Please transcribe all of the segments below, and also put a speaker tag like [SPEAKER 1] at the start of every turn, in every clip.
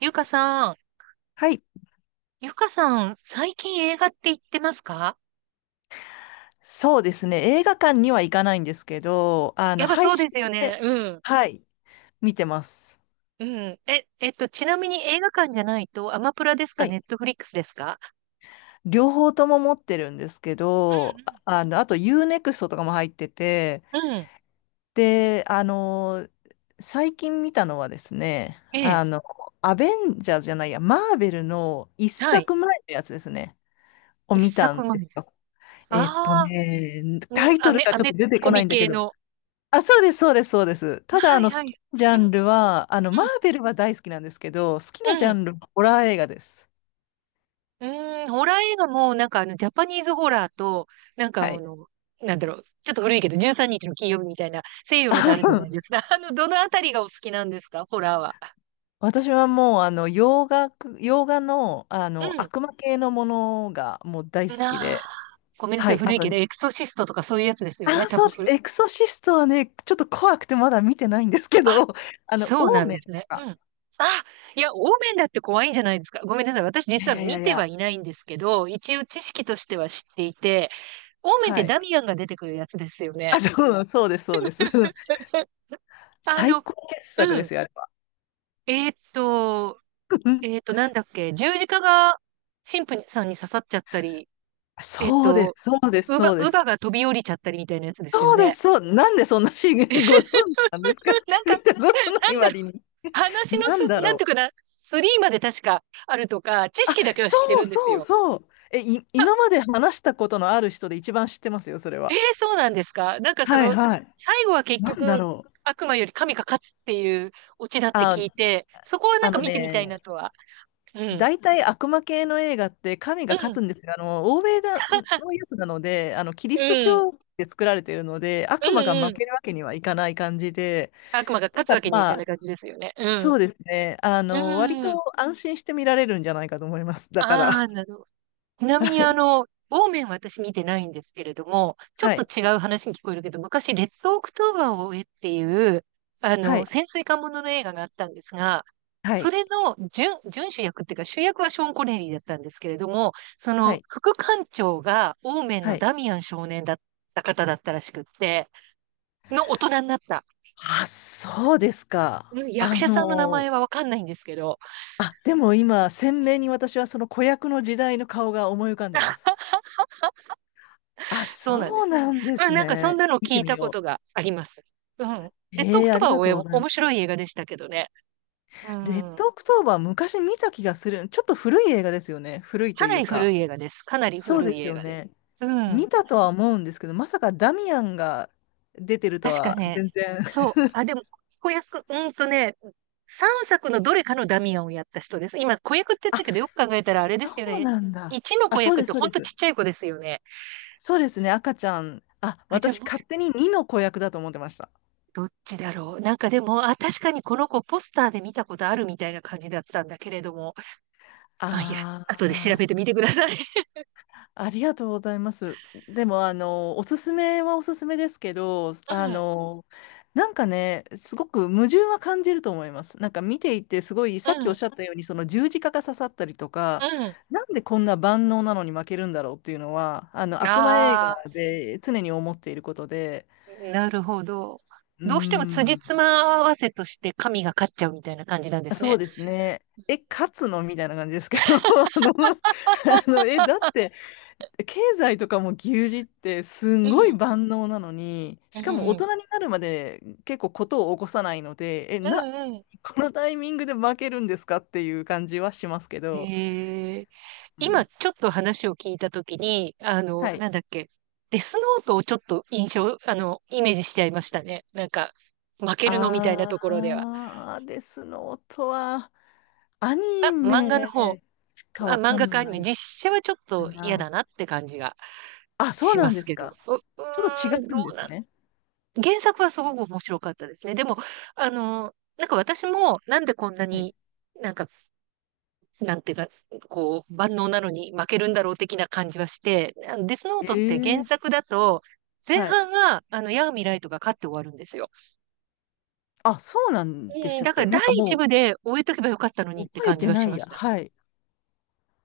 [SPEAKER 1] ゆかさん、
[SPEAKER 2] はい。
[SPEAKER 1] 最近映画って行ってますか？
[SPEAKER 2] そうですね。映画館には行かないんですけど、
[SPEAKER 1] やっぱ
[SPEAKER 2] 配
[SPEAKER 1] そうで
[SPEAKER 2] 信
[SPEAKER 1] すよね。
[SPEAKER 2] で、
[SPEAKER 1] うん。
[SPEAKER 2] はい、見てます。
[SPEAKER 1] うん。ちなみに映画館じゃないと、アマプラですか、
[SPEAKER 2] は
[SPEAKER 1] ネ
[SPEAKER 2] い。
[SPEAKER 1] ットフリックスですか？
[SPEAKER 2] 両方とも持ってるんですけど、あと u ネクストとかも入ってて、
[SPEAKER 1] うんうん。うん。
[SPEAKER 2] で、あの、最近見たのはですね、
[SPEAKER 1] ええ。
[SPEAKER 2] アベンジャーじゃないや、マーベルの一
[SPEAKER 1] はい。
[SPEAKER 2] 作前のやつですね、を
[SPEAKER 1] 一
[SPEAKER 2] 見たん
[SPEAKER 1] 作
[SPEAKER 2] です
[SPEAKER 1] 前。
[SPEAKER 2] よ。
[SPEAKER 1] ああ、うん、
[SPEAKER 2] タイトルが
[SPEAKER 1] ア
[SPEAKER 2] ちょっ
[SPEAKER 1] メ
[SPEAKER 2] と出て
[SPEAKER 1] コ
[SPEAKER 2] こな
[SPEAKER 1] ミ
[SPEAKER 2] いんだけ
[SPEAKER 1] 系
[SPEAKER 2] ど、
[SPEAKER 1] の。
[SPEAKER 2] あ、そうです、そうです、そうです。ただ、
[SPEAKER 1] はい
[SPEAKER 2] 好
[SPEAKER 1] は
[SPEAKER 2] き
[SPEAKER 1] い。
[SPEAKER 2] なジャ
[SPEAKER 1] うん、
[SPEAKER 2] ンルは、マーベルは大好きなんですけど、好き
[SPEAKER 1] う
[SPEAKER 2] なジャ
[SPEAKER 1] ん、
[SPEAKER 2] ンルはホラー映画です。
[SPEAKER 1] うーん、ホラー映画も、ジャパニーズホラーと、なんかあ
[SPEAKER 2] はい。
[SPEAKER 1] の、ちょっと古いけど、13日の金曜日みたいな、西洋のとあるじゃないです か。あの、どのあたりがお好きなんですか、ホラーは。
[SPEAKER 2] 私はもう、洋画の、
[SPEAKER 1] うん。
[SPEAKER 2] 悪魔系のものがもう大好
[SPEAKER 1] な
[SPEAKER 2] き
[SPEAKER 1] あ、
[SPEAKER 2] で、
[SPEAKER 1] ごめんなさ
[SPEAKER 2] は
[SPEAKER 1] い、
[SPEAKER 2] い。あ
[SPEAKER 1] 古い
[SPEAKER 2] と、
[SPEAKER 1] けど、エクソシストとかそういうやつですよね、
[SPEAKER 2] あ、
[SPEAKER 1] 多
[SPEAKER 2] そう
[SPEAKER 1] 分
[SPEAKER 2] です。
[SPEAKER 1] 古い。
[SPEAKER 2] エクソシストはね、ちょっと怖くてまだ見てないんですけ
[SPEAKER 1] あ、
[SPEAKER 2] ど、
[SPEAKER 1] そう
[SPEAKER 2] オ
[SPEAKER 1] な
[SPEAKER 2] ー
[SPEAKER 1] ん
[SPEAKER 2] メ
[SPEAKER 1] です
[SPEAKER 2] ンと
[SPEAKER 1] ね。う
[SPEAKER 2] か。
[SPEAKER 1] ん。あ、いや、オーメンだって怖いんじゃないですか。ごめんなさい、私
[SPEAKER 2] いや
[SPEAKER 1] 実
[SPEAKER 2] い
[SPEAKER 1] は
[SPEAKER 2] やいや
[SPEAKER 1] 見
[SPEAKER 2] い
[SPEAKER 1] ては
[SPEAKER 2] や、
[SPEAKER 1] いないんですけど、一応知識としては知っていて、オーメンっ
[SPEAKER 2] は
[SPEAKER 1] て
[SPEAKER 2] い。
[SPEAKER 1] ダミアンが出てくるやつですよ
[SPEAKER 2] あ、
[SPEAKER 1] ね。
[SPEAKER 2] そう、そうです、そうです。
[SPEAKER 1] あ
[SPEAKER 2] 最
[SPEAKER 1] の、
[SPEAKER 2] 高傑作
[SPEAKER 1] う
[SPEAKER 2] で
[SPEAKER 1] ん。
[SPEAKER 2] すよ、あれは。
[SPEAKER 1] えーっと、なんだっけ、十字架が神父さんに刺さっちゃったり、えーっ
[SPEAKER 2] そうです、
[SPEAKER 1] と、
[SPEAKER 2] そうです、
[SPEAKER 1] 乳母、
[SPEAKER 2] そうで
[SPEAKER 1] 乳
[SPEAKER 2] す。
[SPEAKER 1] 母が飛び降りちゃったりみたいなやつですよ
[SPEAKER 2] そうで
[SPEAKER 1] ね。
[SPEAKER 2] す、そう、なんでそんな資源ご存知なんですか？
[SPEAKER 1] なん
[SPEAKER 2] 見
[SPEAKER 1] か、
[SPEAKER 2] たことな
[SPEAKER 1] な
[SPEAKER 2] い
[SPEAKER 1] んだろう、
[SPEAKER 2] 割に。
[SPEAKER 1] 話の
[SPEAKER 2] なん
[SPEAKER 1] す、
[SPEAKER 2] だ
[SPEAKER 1] なん
[SPEAKER 2] ろ
[SPEAKER 1] ていう
[SPEAKER 2] う。
[SPEAKER 1] かな、スリーまで確かあるとか、知識だけは知って
[SPEAKER 2] そう
[SPEAKER 1] るんです
[SPEAKER 2] そう
[SPEAKER 1] よ。
[SPEAKER 2] そう。今まで話したことのある人で一番知ってますよ、それ
[SPEAKER 1] えー、
[SPEAKER 2] は。
[SPEAKER 1] そうなんですか？なんかそ
[SPEAKER 2] はい
[SPEAKER 1] の、
[SPEAKER 2] はい。
[SPEAKER 1] 最後は結
[SPEAKER 2] なんだ
[SPEAKER 1] 局、
[SPEAKER 2] ろう。
[SPEAKER 1] 悪魔より神が勝つっていうオチだって
[SPEAKER 2] あ、
[SPEAKER 1] 聞いて、そこはな
[SPEAKER 2] あ
[SPEAKER 1] んか
[SPEAKER 2] の
[SPEAKER 1] 見てみたいな
[SPEAKER 2] ね、
[SPEAKER 1] とは。うん。
[SPEAKER 2] 大体悪魔系の映画って神
[SPEAKER 1] う
[SPEAKER 2] が勝
[SPEAKER 1] ん。
[SPEAKER 2] つんですが、欧米だのやつなので、キリスト
[SPEAKER 1] うん。
[SPEAKER 2] 教で作られているので、
[SPEAKER 1] う
[SPEAKER 2] 悪
[SPEAKER 1] ん。
[SPEAKER 2] 魔が負
[SPEAKER 1] うん。
[SPEAKER 2] けるわけにはいかない感じで、
[SPEAKER 1] 悪魔が
[SPEAKER 2] だ
[SPEAKER 1] 勝つ
[SPEAKER 2] か
[SPEAKER 1] わ
[SPEAKER 2] ら
[SPEAKER 1] けにはいか
[SPEAKER 2] ま
[SPEAKER 1] ない
[SPEAKER 2] あ、
[SPEAKER 1] 感じですよね。う
[SPEAKER 2] そ
[SPEAKER 1] ん。
[SPEAKER 2] うですね。割と
[SPEAKER 1] うん。
[SPEAKER 2] 安心して見られるんじゃないかと思います。だから、
[SPEAKER 1] ああ、なるほど。ちなみに
[SPEAKER 2] は
[SPEAKER 1] あ
[SPEAKER 2] い。
[SPEAKER 1] の、ウーメンは私見てないんですけれども、ちょ
[SPEAKER 2] は
[SPEAKER 1] っと
[SPEAKER 2] い。
[SPEAKER 1] 違う話に聞こえるけど、昔、レッドオクトーバーを追えっていう、あ
[SPEAKER 2] は
[SPEAKER 1] の、
[SPEAKER 2] い。
[SPEAKER 1] 潜水艦ものの映画があったんですが、
[SPEAKER 2] は
[SPEAKER 1] そ
[SPEAKER 2] い。
[SPEAKER 1] れの準、準主役っていうか、主役はショーン・コネリーだったんですけれども、そ
[SPEAKER 2] は
[SPEAKER 1] の
[SPEAKER 2] い。
[SPEAKER 1] 副艦長がオーメン
[SPEAKER 2] は
[SPEAKER 1] の
[SPEAKER 2] い。
[SPEAKER 1] ダミアン少年だった方だったらしくって、の大人になった。
[SPEAKER 2] あ、そうです
[SPEAKER 1] う
[SPEAKER 2] か。
[SPEAKER 1] ん、役者さんの名前はわかんないんですけど、
[SPEAKER 2] あ、でも今、鮮明に私はその子役の時代の顔が思い浮かんでます。あ、
[SPEAKER 1] そうなんで
[SPEAKER 2] そう
[SPEAKER 1] すね。
[SPEAKER 2] なんで
[SPEAKER 1] まあ
[SPEAKER 2] す
[SPEAKER 1] なんかそん
[SPEAKER 2] ね。
[SPEAKER 1] なの
[SPEAKER 2] 見
[SPEAKER 1] 聞
[SPEAKER 2] て
[SPEAKER 1] い
[SPEAKER 2] み
[SPEAKER 1] たこと
[SPEAKER 2] よ
[SPEAKER 1] があります。うん。
[SPEAKER 2] う。
[SPEAKER 1] レッドオ
[SPEAKER 2] え
[SPEAKER 1] ク
[SPEAKER 2] え、
[SPEAKER 1] ト
[SPEAKER 2] あ
[SPEAKER 1] バ
[SPEAKER 2] り
[SPEAKER 1] ー
[SPEAKER 2] がとうご
[SPEAKER 1] は
[SPEAKER 2] ざ
[SPEAKER 1] お
[SPEAKER 2] いま
[SPEAKER 1] 面白
[SPEAKER 2] す。
[SPEAKER 1] い映画でしたけどね。う
[SPEAKER 2] レッ
[SPEAKER 1] ん。
[SPEAKER 2] ドオクトーバー、昔見た気がする。ちょっと古い映画ですよね。古い
[SPEAKER 1] か
[SPEAKER 2] とい
[SPEAKER 1] な
[SPEAKER 2] う
[SPEAKER 1] り古
[SPEAKER 2] か。
[SPEAKER 1] い映画です。かなり
[SPEAKER 2] そう
[SPEAKER 1] 古
[SPEAKER 2] で
[SPEAKER 1] い
[SPEAKER 2] す
[SPEAKER 1] 映
[SPEAKER 2] よ
[SPEAKER 1] 画です。
[SPEAKER 2] ね。
[SPEAKER 1] うん。
[SPEAKER 2] 見たとは思うんですけど、まさかダミアンが出てると
[SPEAKER 1] 確か
[SPEAKER 2] は
[SPEAKER 1] ね。
[SPEAKER 2] 全然。
[SPEAKER 1] そう。あ、でも、子役、うんとね、3作のどれかのダミアンをやった人です。今、子役って言 っ
[SPEAKER 2] あ、
[SPEAKER 1] たけど、よく考えたらあれですよ
[SPEAKER 2] そう
[SPEAKER 1] ね。
[SPEAKER 2] なんだ。
[SPEAKER 1] 1の
[SPEAKER 2] あ、
[SPEAKER 1] 子
[SPEAKER 2] そう
[SPEAKER 1] 役っ
[SPEAKER 2] で
[SPEAKER 1] て
[SPEAKER 2] す、そう
[SPEAKER 1] ほ
[SPEAKER 2] で
[SPEAKER 1] んとち
[SPEAKER 2] す。
[SPEAKER 1] っちゃい子ですよね。
[SPEAKER 2] そうですね、赤ちゃん。あ、
[SPEAKER 1] あ、じゃあ
[SPEAKER 2] 私
[SPEAKER 1] も
[SPEAKER 2] 勝
[SPEAKER 1] し、
[SPEAKER 2] 手に2の子役だと思ってました。
[SPEAKER 1] どっちだろう。なんかでも、あ、確かにこの子ポスターで見たことあるみたいな感じだったんだけれども。あ、いや、
[SPEAKER 2] あ
[SPEAKER 1] 後で調べて
[SPEAKER 2] あ。
[SPEAKER 1] みてください。
[SPEAKER 2] ありがとうございます。でも、おすすめはおすすめですけど、
[SPEAKER 1] うん、
[SPEAKER 2] なんかね、すごく矛盾は感じると思います。なんか見ていて、すごい、
[SPEAKER 1] う
[SPEAKER 2] さっきおっ
[SPEAKER 1] ん、
[SPEAKER 2] しゃったように、その十字架が刺さったりとか、
[SPEAKER 1] う
[SPEAKER 2] なんでこんな万能なのに負けるんだろうっていうのは、
[SPEAKER 1] ん。
[SPEAKER 2] 悪魔映
[SPEAKER 1] ああ、
[SPEAKER 2] 画で常に思っていることで、
[SPEAKER 1] なるほど。
[SPEAKER 2] うー
[SPEAKER 1] どうしても辻
[SPEAKER 2] ん、
[SPEAKER 1] 褄合わせとして神が勝っちゃうみたいな感じなんです
[SPEAKER 2] そ
[SPEAKER 1] ね。
[SPEAKER 2] うですね。え、勝つのみたいな感じですけど、の、だって、経済とかも牛耳ってすん
[SPEAKER 1] う
[SPEAKER 2] ごい
[SPEAKER 1] ん、
[SPEAKER 2] 万能なのに、
[SPEAKER 1] う
[SPEAKER 2] しかも大
[SPEAKER 1] ん、
[SPEAKER 2] 人になるまで結構ことを起こさないので、
[SPEAKER 1] うんうん。
[SPEAKER 2] このタイミングで負けるんですかっていう感じはしますけど、
[SPEAKER 1] ええ、
[SPEAKER 2] う
[SPEAKER 1] 今
[SPEAKER 2] ん、
[SPEAKER 1] ちょっと話を聞いたときに、あの、
[SPEAKER 2] は
[SPEAKER 1] な
[SPEAKER 2] い。
[SPEAKER 1] んだっけ、デスノートをちょっと印象、あの、イメージしちゃいましたね。なんか、負けるのみたいなところでは。
[SPEAKER 2] あーですの音は、アニ
[SPEAKER 1] あ、漫画の方、
[SPEAKER 2] メしか
[SPEAKER 1] あ、
[SPEAKER 2] わ
[SPEAKER 1] 漫
[SPEAKER 2] か
[SPEAKER 1] 画か
[SPEAKER 2] ん
[SPEAKER 1] アニ
[SPEAKER 2] な
[SPEAKER 1] メ、
[SPEAKER 2] い
[SPEAKER 1] 実写はちょっ
[SPEAKER 2] か
[SPEAKER 1] と嫌だ
[SPEAKER 2] な。
[SPEAKER 1] なって感じが。
[SPEAKER 2] あ、そう
[SPEAKER 1] し
[SPEAKER 2] なん
[SPEAKER 1] ま
[SPEAKER 2] で
[SPEAKER 1] す
[SPEAKER 2] す
[SPEAKER 1] けど。
[SPEAKER 2] か。
[SPEAKER 1] う、う
[SPEAKER 2] ちょっと違
[SPEAKER 1] ーん、ど
[SPEAKER 2] うんで
[SPEAKER 1] うな
[SPEAKER 2] す
[SPEAKER 1] ん、
[SPEAKER 2] ね。
[SPEAKER 1] 原作はすごく面白かったですね。でも、あの、なんか私もなんでこんな
[SPEAKER 2] はい。
[SPEAKER 1] に、なんか、なんていうか、こう、万能なのに負けるんだろう的な感じはして、あのデスノー
[SPEAKER 2] え
[SPEAKER 1] トって原
[SPEAKER 2] ー、
[SPEAKER 1] 作だと、前
[SPEAKER 2] はい。
[SPEAKER 1] 半は、あの、ヤーミライトが勝って終わるんですよ。
[SPEAKER 2] あ、そうなんでし
[SPEAKER 1] うん、
[SPEAKER 2] たっ
[SPEAKER 1] だから
[SPEAKER 2] け、な
[SPEAKER 1] 第
[SPEAKER 2] んか
[SPEAKER 1] 一
[SPEAKER 2] も
[SPEAKER 1] 部で終えとけばよかったのに
[SPEAKER 2] う
[SPEAKER 1] って
[SPEAKER 2] 覚え
[SPEAKER 1] 感じ
[SPEAKER 2] て
[SPEAKER 1] は
[SPEAKER 2] な
[SPEAKER 1] し
[SPEAKER 2] い
[SPEAKER 1] まし
[SPEAKER 2] や。
[SPEAKER 1] た。
[SPEAKER 2] はい。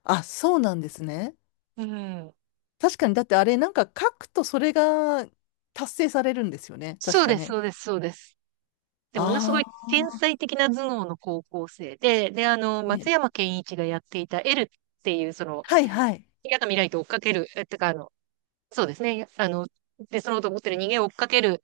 [SPEAKER 2] あ、そうなんですね。
[SPEAKER 1] うん。
[SPEAKER 2] 確かに、だってあれ、なんか書くとそれが達成されるんですよね。
[SPEAKER 1] そ
[SPEAKER 2] 確
[SPEAKER 1] う
[SPEAKER 2] か
[SPEAKER 1] です、
[SPEAKER 2] ね。
[SPEAKER 1] そうです、そうです。で、ものすごい
[SPEAKER 2] あ
[SPEAKER 1] 天才的な頭脳の高校生で、で、あの、
[SPEAKER 2] あ、
[SPEAKER 1] 松
[SPEAKER 2] ね。
[SPEAKER 1] 山ケンイチがやっていた L っていう、その、
[SPEAKER 2] はいはい。
[SPEAKER 1] 嫌な未来と追っかける、え、てか、あの、そうですね、あの、で、そのと思ってる人間を追っかける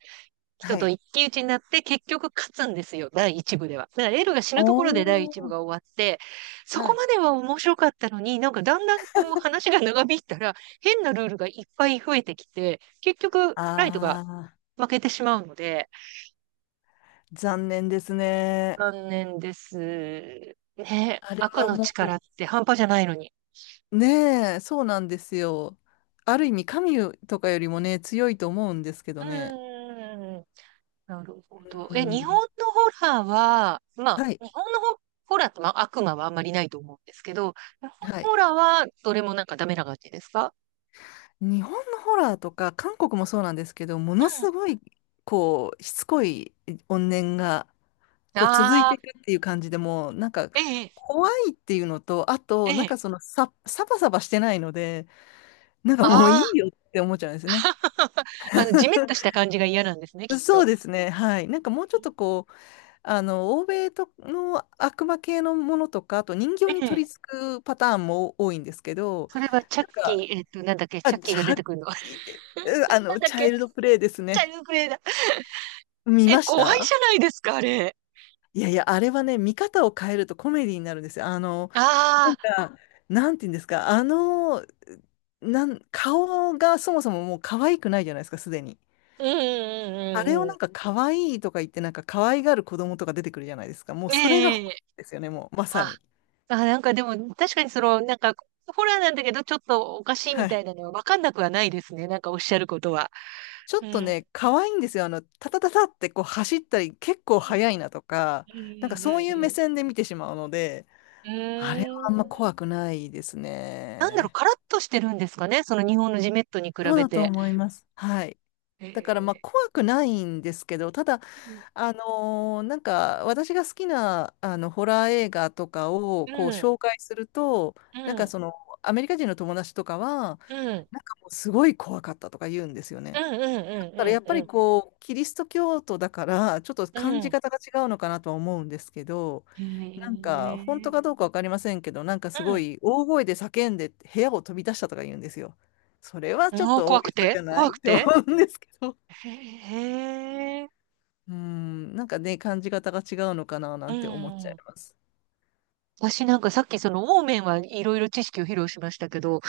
[SPEAKER 1] 人
[SPEAKER 2] は
[SPEAKER 1] と
[SPEAKER 2] い。
[SPEAKER 1] 一騎打ちになって、結局勝つんですよ、第一部では。だから L が死
[SPEAKER 2] お
[SPEAKER 1] ぬところで第一部
[SPEAKER 2] ー。
[SPEAKER 1] が終わって、そ
[SPEAKER 2] は
[SPEAKER 1] こ
[SPEAKER 2] い。
[SPEAKER 1] までは面白かったのに、なんかだんだんこう話が長引いたら、変なルールがいっぱい増えてきて、結局、ライトが
[SPEAKER 2] ああ、
[SPEAKER 1] 負けてしまうので、
[SPEAKER 2] 残念ですね。
[SPEAKER 1] 残念です。ね、
[SPEAKER 2] あれ
[SPEAKER 1] 悪
[SPEAKER 2] は
[SPEAKER 1] の力
[SPEAKER 2] も
[SPEAKER 1] って半端じゃないのに。
[SPEAKER 2] う、ねえ、そうなんですよ。ある意味、神とかよりもね、強いと思うんですけ
[SPEAKER 1] う
[SPEAKER 2] どね。
[SPEAKER 1] ーん。なるほど。
[SPEAKER 2] う
[SPEAKER 1] え、日本
[SPEAKER 2] ん。
[SPEAKER 1] のホラーは、まあ、
[SPEAKER 2] はい。
[SPEAKER 1] 日本のホラーって、まあ、悪魔はあんまりないと思うんですけど、日本
[SPEAKER 2] は
[SPEAKER 1] の
[SPEAKER 2] い。
[SPEAKER 1] ホラーはどれもなんかダメな感じですか？
[SPEAKER 2] 日本のホラーとか、韓国もそうなんですけど、ものす
[SPEAKER 1] う
[SPEAKER 2] ごい、こう、しつこい怨念が、
[SPEAKER 1] ん。
[SPEAKER 2] こう続い
[SPEAKER 1] あ
[SPEAKER 2] てい
[SPEAKER 1] あ、
[SPEAKER 2] くっていう感じでもうなんか
[SPEAKER 1] ええ、
[SPEAKER 2] 怖いっていうのと、あ
[SPEAKER 1] え
[SPEAKER 2] となん
[SPEAKER 1] え、
[SPEAKER 2] かそのさサバサバしてないのでなんかもうい
[SPEAKER 1] ああ、
[SPEAKER 2] いよって思っちゃうんですね。
[SPEAKER 1] あの、ジメッとした 感じが嫌なんですね、きっ
[SPEAKER 2] そう
[SPEAKER 1] と。
[SPEAKER 2] ですね、はい。なんかもうちょっとこう、欧米との悪魔系のものとか、あと人
[SPEAKER 1] え
[SPEAKER 2] 形に取り
[SPEAKER 1] え。
[SPEAKER 2] 付くパターンも多いんですけど、
[SPEAKER 1] それはチャッ
[SPEAKER 2] なん
[SPEAKER 1] キ
[SPEAKER 2] か、
[SPEAKER 1] ー、えっと、なんだっけ、
[SPEAKER 2] あ、
[SPEAKER 1] チャッキ
[SPEAKER 2] ち
[SPEAKER 1] ーが
[SPEAKER 2] ゃ、
[SPEAKER 1] 出て
[SPEAKER 2] う
[SPEAKER 1] くるの。
[SPEAKER 2] あ
[SPEAKER 1] なん
[SPEAKER 2] の、
[SPEAKER 1] だっ
[SPEAKER 2] チャイ
[SPEAKER 1] け、
[SPEAKER 2] ルドプレイです
[SPEAKER 1] チャイル
[SPEAKER 2] ね。
[SPEAKER 1] ドプレイだ。
[SPEAKER 2] 見
[SPEAKER 1] え、
[SPEAKER 2] まし
[SPEAKER 1] 怖い
[SPEAKER 2] た。
[SPEAKER 1] じゃないですか、あれ。
[SPEAKER 2] いやいや、あれはね、見方を変えるとコメディになるんですよ。な
[SPEAKER 1] あ
[SPEAKER 2] ん
[SPEAKER 1] あ、
[SPEAKER 2] か、なんて言うんですか、顔がそもそももう可愛くないじゃないですか、すでに。
[SPEAKER 1] うんう
[SPEAKER 2] あ
[SPEAKER 1] ん
[SPEAKER 2] れを
[SPEAKER 1] うんう
[SPEAKER 2] なんか
[SPEAKER 1] ん、
[SPEAKER 2] 可愛いとか言って、なんか可愛がる子供とか出てくるじゃないですか。もうそれが本
[SPEAKER 1] ええ、
[SPEAKER 2] ですよね、もうまさ
[SPEAKER 1] あ、
[SPEAKER 2] に。
[SPEAKER 1] あ、なんかでも確かにその、なんか、ホラーなんだけど、ちょっとおかしいみ
[SPEAKER 2] は
[SPEAKER 1] たい
[SPEAKER 2] い。
[SPEAKER 1] なのはわかんなくはないですね。なんかおっしゃることは。
[SPEAKER 2] ちょ
[SPEAKER 1] う
[SPEAKER 2] っと
[SPEAKER 1] ん。
[SPEAKER 2] ね、可愛いんですよ。タタタタってこう走ったり、結構
[SPEAKER 1] うん。
[SPEAKER 2] 速いなとか、なんかそういう
[SPEAKER 1] う
[SPEAKER 2] 目
[SPEAKER 1] ん
[SPEAKER 2] 線で見てしまうので、
[SPEAKER 1] うんうん
[SPEAKER 2] あれは
[SPEAKER 1] う
[SPEAKER 2] あ
[SPEAKER 1] ん。
[SPEAKER 2] ん
[SPEAKER 1] うーん。
[SPEAKER 2] ま怖くないです
[SPEAKER 1] なんだろう、
[SPEAKER 2] ね。
[SPEAKER 1] カラッとしてるんですかね。その日本のジメットに比
[SPEAKER 2] そう
[SPEAKER 1] べ
[SPEAKER 2] だと
[SPEAKER 1] て。
[SPEAKER 2] 思います。はい。だから
[SPEAKER 1] え
[SPEAKER 2] まあ
[SPEAKER 1] え、
[SPEAKER 2] 怖くないんですけど、ただ
[SPEAKER 1] うん。
[SPEAKER 2] なんか私が好きなホラー映画とかを
[SPEAKER 1] う
[SPEAKER 2] こう
[SPEAKER 1] ん。
[SPEAKER 2] 紹介すると
[SPEAKER 1] う
[SPEAKER 2] なんか
[SPEAKER 1] ん。
[SPEAKER 2] そのアメリカ人の友達とかは
[SPEAKER 1] うん。
[SPEAKER 2] なんかもうすごい怖かったとか言うんですよ
[SPEAKER 1] う
[SPEAKER 2] ね。
[SPEAKER 1] んう
[SPEAKER 2] だからや
[SPEAKER 1] ん
[SPEAKER 2] っ
[SPEAKER 1] う
[SPEAKER 2] ぱ
[SPEAKER 1] ん
[SPEAKER 2] り
[SPEAKER 1] う
[SPEAKER 2] こうキリスト教徒だからちょっと
[SPEAKER 1] んう
[SPEAKER 2] 感
[SPEAKER 1] ん。う
[SPEAKER 2] じ
[SPEAKER 1] ん。
[SPEAKER 2] 方が違うのかなとは思うんですけど、
[SPEAKER 1] へ
[SPEAKER 2] なんか本当か
[SPEAKER 1] え。
[SPEAKER 2] どうか分かりませんけど、なんか
[SPEAKER 1] う
[SPEAKER 2] すご
[SPEAKER 1] ん。
[SPEAKER 2] い大声で叫んで部屋を飛び出したとか言うんですよ。それは
[SPEAKER 1] う
[SPEAKER 2] ちょっ
[SPEAKER 1] ん。
[SPEAKER 2] と大
[SPEAKER 1] 怖く
[SPEAKER 2] げさ
[SPEAKER 1] て
[SPEAKER 2] じゃな
[SPEAKER 1] 怖
[SPEAKER 2] いっ
[SPEAKER 1] く
[SPEAKER 2] て思
[SPEAKER 1] て。
[SPEAKER 2] うんですけど。
[SPEAKER 1] へえ。
[SPEAKER 2] うん、なんかね、感じ方が違うのかなな
[SPEAKER 1] う
[SPEAKER 2] んて思っちゃい
[SPEAKER 1] ん。
[SPEAKER 2] ます。
[SPEAKER 1] 私なんかさっきそのオーメンはいろいろ知識を披露しましたけど、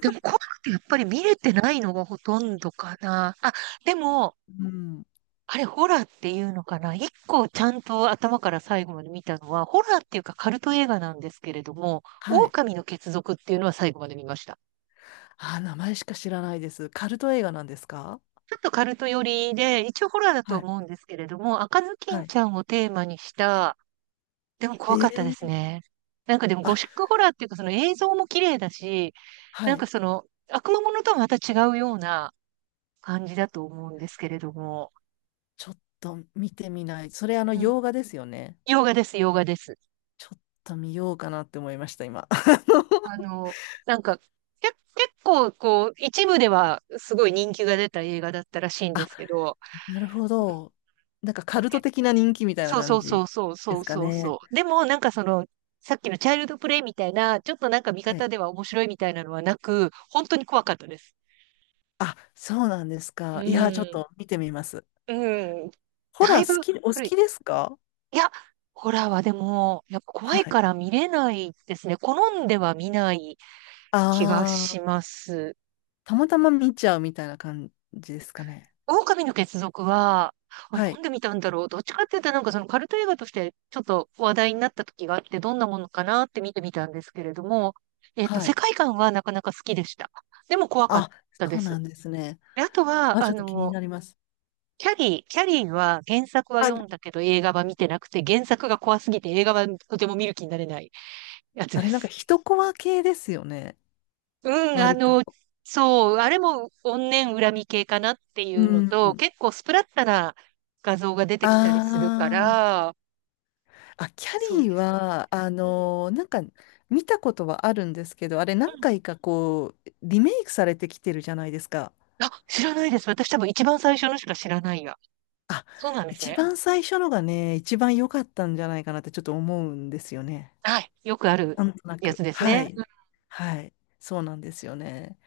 [SPEAKER 1] でも怖くてやっぱり見れてないのがほとんどかな。あ、でも、
[SPEAKER 2] うん。
[SPEAKER 1] あれホラーっていうのかな。一個ちゃんと頭から最後まで見たのは、ホラーっていうかカルト映画なんですけれども、
[SPEAKER 2] はい。
[SPEAKER 1] 狼の血族っていうのは最後まで見ました。
[SPEAKER 2] あー、名前しか知らないです。カルト映画なんですか？
[SPEAKER 1] ちょっとカルト寄りで、一応ホラーだと
[SPEAKER 2] はい。
[SPEAKER 1] 思うんですけれども、赤ずき
[SPEAKER 2] は
[SPEAKER 1] ん
[SPEAKER 2] い。
[SPEAKER 1] ちゃんをテーマにした、でも怖か
[SPEAKER 2] え
[SPEAKER 1] ったです
[SPEAKER 2] え、
[SPEAKER 1] ね。なんかでもゴ
[SPEAKER 2] あ、
[SPEAKER 1] シックホラーっていうか、その映像も綺麗だし、
[SPEAKER 2] は
[SPEAKER 1] なんか
[SPEAKER 2] い。
[SPEAKER 1] その悪魔ものとはまた違うような感じだと思うんですけれども、
[SPEAKER 2] ちょっと見てみない。それ、あの、
[SPEAKER 1] うん、
[SPEAKER 2] 洋画ですよね。
[SPEAKER 1] 洋画です、洋画です。
[SPEAKER 2] ちょっと見ようかなって思いました、今。
[SPEAKER 1] あ の、なんか、け、結構こう一部ではすごい人気が出た映画だったらしいん
[SPEAKER 2] あ
[SPEAKER 1] で
[SPEAKER 2] の
[SPEAKER 1] すけど、
[SPEAKER 2] あなるほ
[SPEAKER 1] うん、
[SPEAKER 2] ど。なんかカルト的な人気みたいな
[SPEAKER 1] そうそ
[SPEAKER 2] 感
[SPEAKER 1] うそ
[SPEAKER 2] じ
[SPEAKER 1] うそう
[SPEAKER 2] で
[SPEAKER 1] そう
[SPEAKER 2] すか
[SPEAKER 1] そうそ
[SPEAKER 2] ね。
[SPEAKER 1] う。でもなんかその、さっきのチャイルドプレイみたいな、ちょっとなんか見
[SPEAKER 2] は
[SPEAKER 1] 方
[SPEAKER 2] い。
[SPEAKER 1] では面白いみたいなのはなく、本当に怖かったです。
[SPEAKER 2] あ、そうなんです
[SPEAKER 1] う
[SPEAKER 2] か。いや、ちょっ
[SPEAKER 1] ん。
[SPEAKER 2] と見てみます。
[SPEAKER 1] うん。
[SPEAKER 2] ホ
[SPEAKER 1] だ
[SPEAKER 2] ラ
[SPEAKER 1] いぶ
[SPEAKER 2] ー好き、お好
[SPEAKER 1] 古い。
[SPEAKER 2] きですか？
[SPEAKER 1] いや、ホラーはでも、やっぱ怖
[SPEAKER 2] は
[SPEAKER 1] い
[SPEAKER 2] い。
[SPEAKER 1] から見れないですね。好んでは見ない気が
[SPEAKER 2] あ
[SPEAKER 1] し
[SPEAKER 2] あ。
[SPEAKER 1] ます。
[SPEAKER 2] たまたま見ちゃうみたいな感じですかね。
[SPEAKER 1] 狼の血族は、あ、
[SPEAKER 2] は
[SPEAKER 1] な
[SPEAKER 2] い。
[SPEAKER 1] んで見たんだろう。どっちかって言ったらなんかそのカルト映画としてちょっと話題になった時があって、どんなものかなって見てみたんですけれども、えっと、
[SPEAKER 2] は
[SPEAKER 1] 世
[SPEAKER 2] い。
[SPEAKER 1] 界観はなかなか好きでした。でも怖かっ
[SPEAKER 2] あ、
[SPEAKER 1] たで
[SPEAKER 2] そうな
[SPEAKER 1] す。
[SPEAKER 2] んですね。
[SPEAKER 1] であとは、
[SPEAKER 2] あ、ち
[SPEAKER 1] あ
[SPEAKER 2] ょっと気に
[SPEAKER 1] の、
[SPEAKER 2] なります。
[SPEAKER 1] キャリーは原作は
[SPEAKER 2] あ、
[SPEAKER 1] 読んだけど映画は見てなくて、原作が怖すぎて映画はとても見る気になれないやつ
[SPEAKER 2] あ
[SPEAKER 1] で
[SPEAKER 2] れなんか
[SPEAKER 1] す。
[SPEAKER 2] 一コマ系ですよね。
[SPEAKER 1] うん、あ
[SPEAKER 2] 割と。
[SPEAKER 1] の、そう、あれも怨念恨み系かなってい
[SPEAKER 2] う
[SPEAKER 1] うのと、
[SPEAKER 2] ん。
[SPEAKER 1] 結構スプラッタな画像が出て
[SPEAKER 2] あ
[SPEAKER 1] きたりするか
[SPEAKER 2] ー、
[SPEAKER 1] ら、
[SPEAKER 2] あ、キャ
[SPEAKER 1] そう
[SPEAKER 2] リー
[SPEAKER 1] ですね。
[SPEAKER 2] は、
[SPEAKER 1] うん。
[SPEAKER 2] なんか見たことはあるんですけど、あれ何
[SPEAKER 1] うん。
[SPEAKER 2] 回かこう、リメイクされてきてるじゃないですか。
[SPEAKER 1] あ、知らないです。私多分一番最初のしか知らないや。
[SPEAKER 2] あ、
[SPEAKER 1] そうなんです
[SPEAKER 2] 一
[SPEAKER 1] ね。
[SPEAKER 2] 番最初のがね、一番良かったんじゃないかなってちょっと思うんですよね。
[SPEAKER 1] はい。よくあ
[SPEAKER 2] な
[SPEAKER 1] る
[SPEAKER 2] んとな
[SPEAKER 1] や
[SPEAKER 2] く。
[SPEAKER 1] つです
[SPEAKER 2] は
[SPEAKER 1] ね。
[SPEAKER 2] い。はい。そうなんですよね。